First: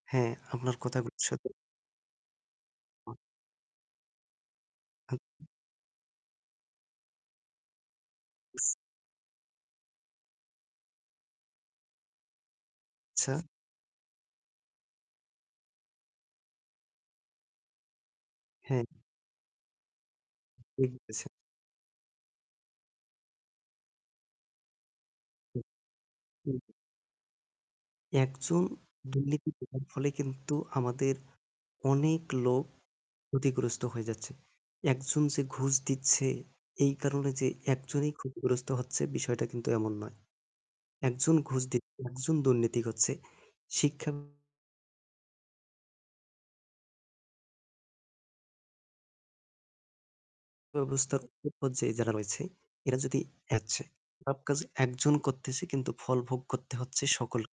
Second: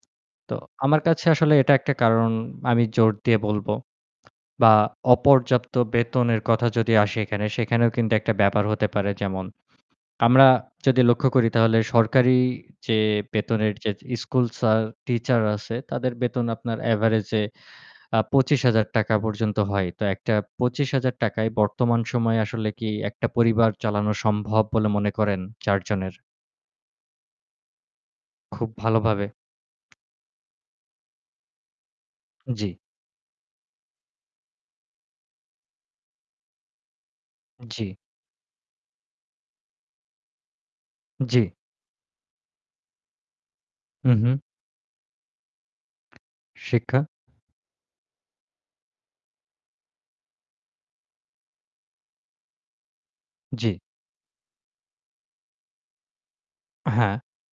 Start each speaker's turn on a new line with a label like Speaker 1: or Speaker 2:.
Speaker 1: হ্যাঁ,
Speaker 2: তো
Speaker 1: আপনার
Speaker 2: আমার
Speaker 1: কথাগুল
Speaker 2: কাছে
Speaker 1: সত্য।
Speaker 2: আসলে এটা একটা কারণ আমি জোর দিয়ে বলব। বা অপর্যাপ্ত বেতনের কথা যদি আসে এখানে সেখানেও কিন্তু একটা ব্যাপার হতে পারে। যেমন আমরা যদি লক্ষ্য করি তাহলে সরকারি যে
Speaker 1: আচ্ছা।
Speaker 2: বেতনের যে স্কুল স্যার, টিচার আছে তাদের বেতন আপনার average এ আ পঁচিশ
Speaker 1: হ্যাঁ।
Speaker 2: হাজার টাকা পর্যন্ত হয়। তো একটা পঁচিশ
Speaker 1: ঠিক
Speaker 2: হাজার
Speaker 1: বলেছেন।
Speaker 2: টাকা য় বর্তমান সময়ে আসলে কি একটা পরিবার চালানো সম্ভব বলে মনে করেন
Speaker 1: হু,
Speaker 2: ৪ জনের?
Speaker 1: হুম। একজন
Speaker 2: খুব ভালোভাবে।
Speaker 1: দুর্নীতি করার ফলে কিন্তু আমাদের অনেক লোক
Speaker 2: জি।
Speaker 1: ক্ষতিগ্রস্ত হয়ে যাচ্ছে। একজন যে ঘুষ দিচ্ছে এই কারণে যে
Speaker 2: জি।
Speaker 1: একজনই ক্ষতিগ্রস্ত হচ্ছে বিষয়টা কিন্তু এমন নয়। একজন
Speaker 2: জি।
Speaker 1: ঘুষ দিচ্ছে একজন দুর্নীতি করছে।
Speaker 2: হু,
Speaker 1: শিক্ষা
Speaker 2: হুম। শিক্ষা।
Speaker 1: ব্যবস্থার উপর যে যারা রয়েছে। এরা যদি
Speaker 2: জি।
Speaker 1: হচ্ছে, সব কাজ একজন করতেছে কিন্তু ফল ভোগ করতে
Speaker 2: আ
Speaker 1: হচ্ছে
Speaker 2: হ্যাঁ।
Speaker 1: সকল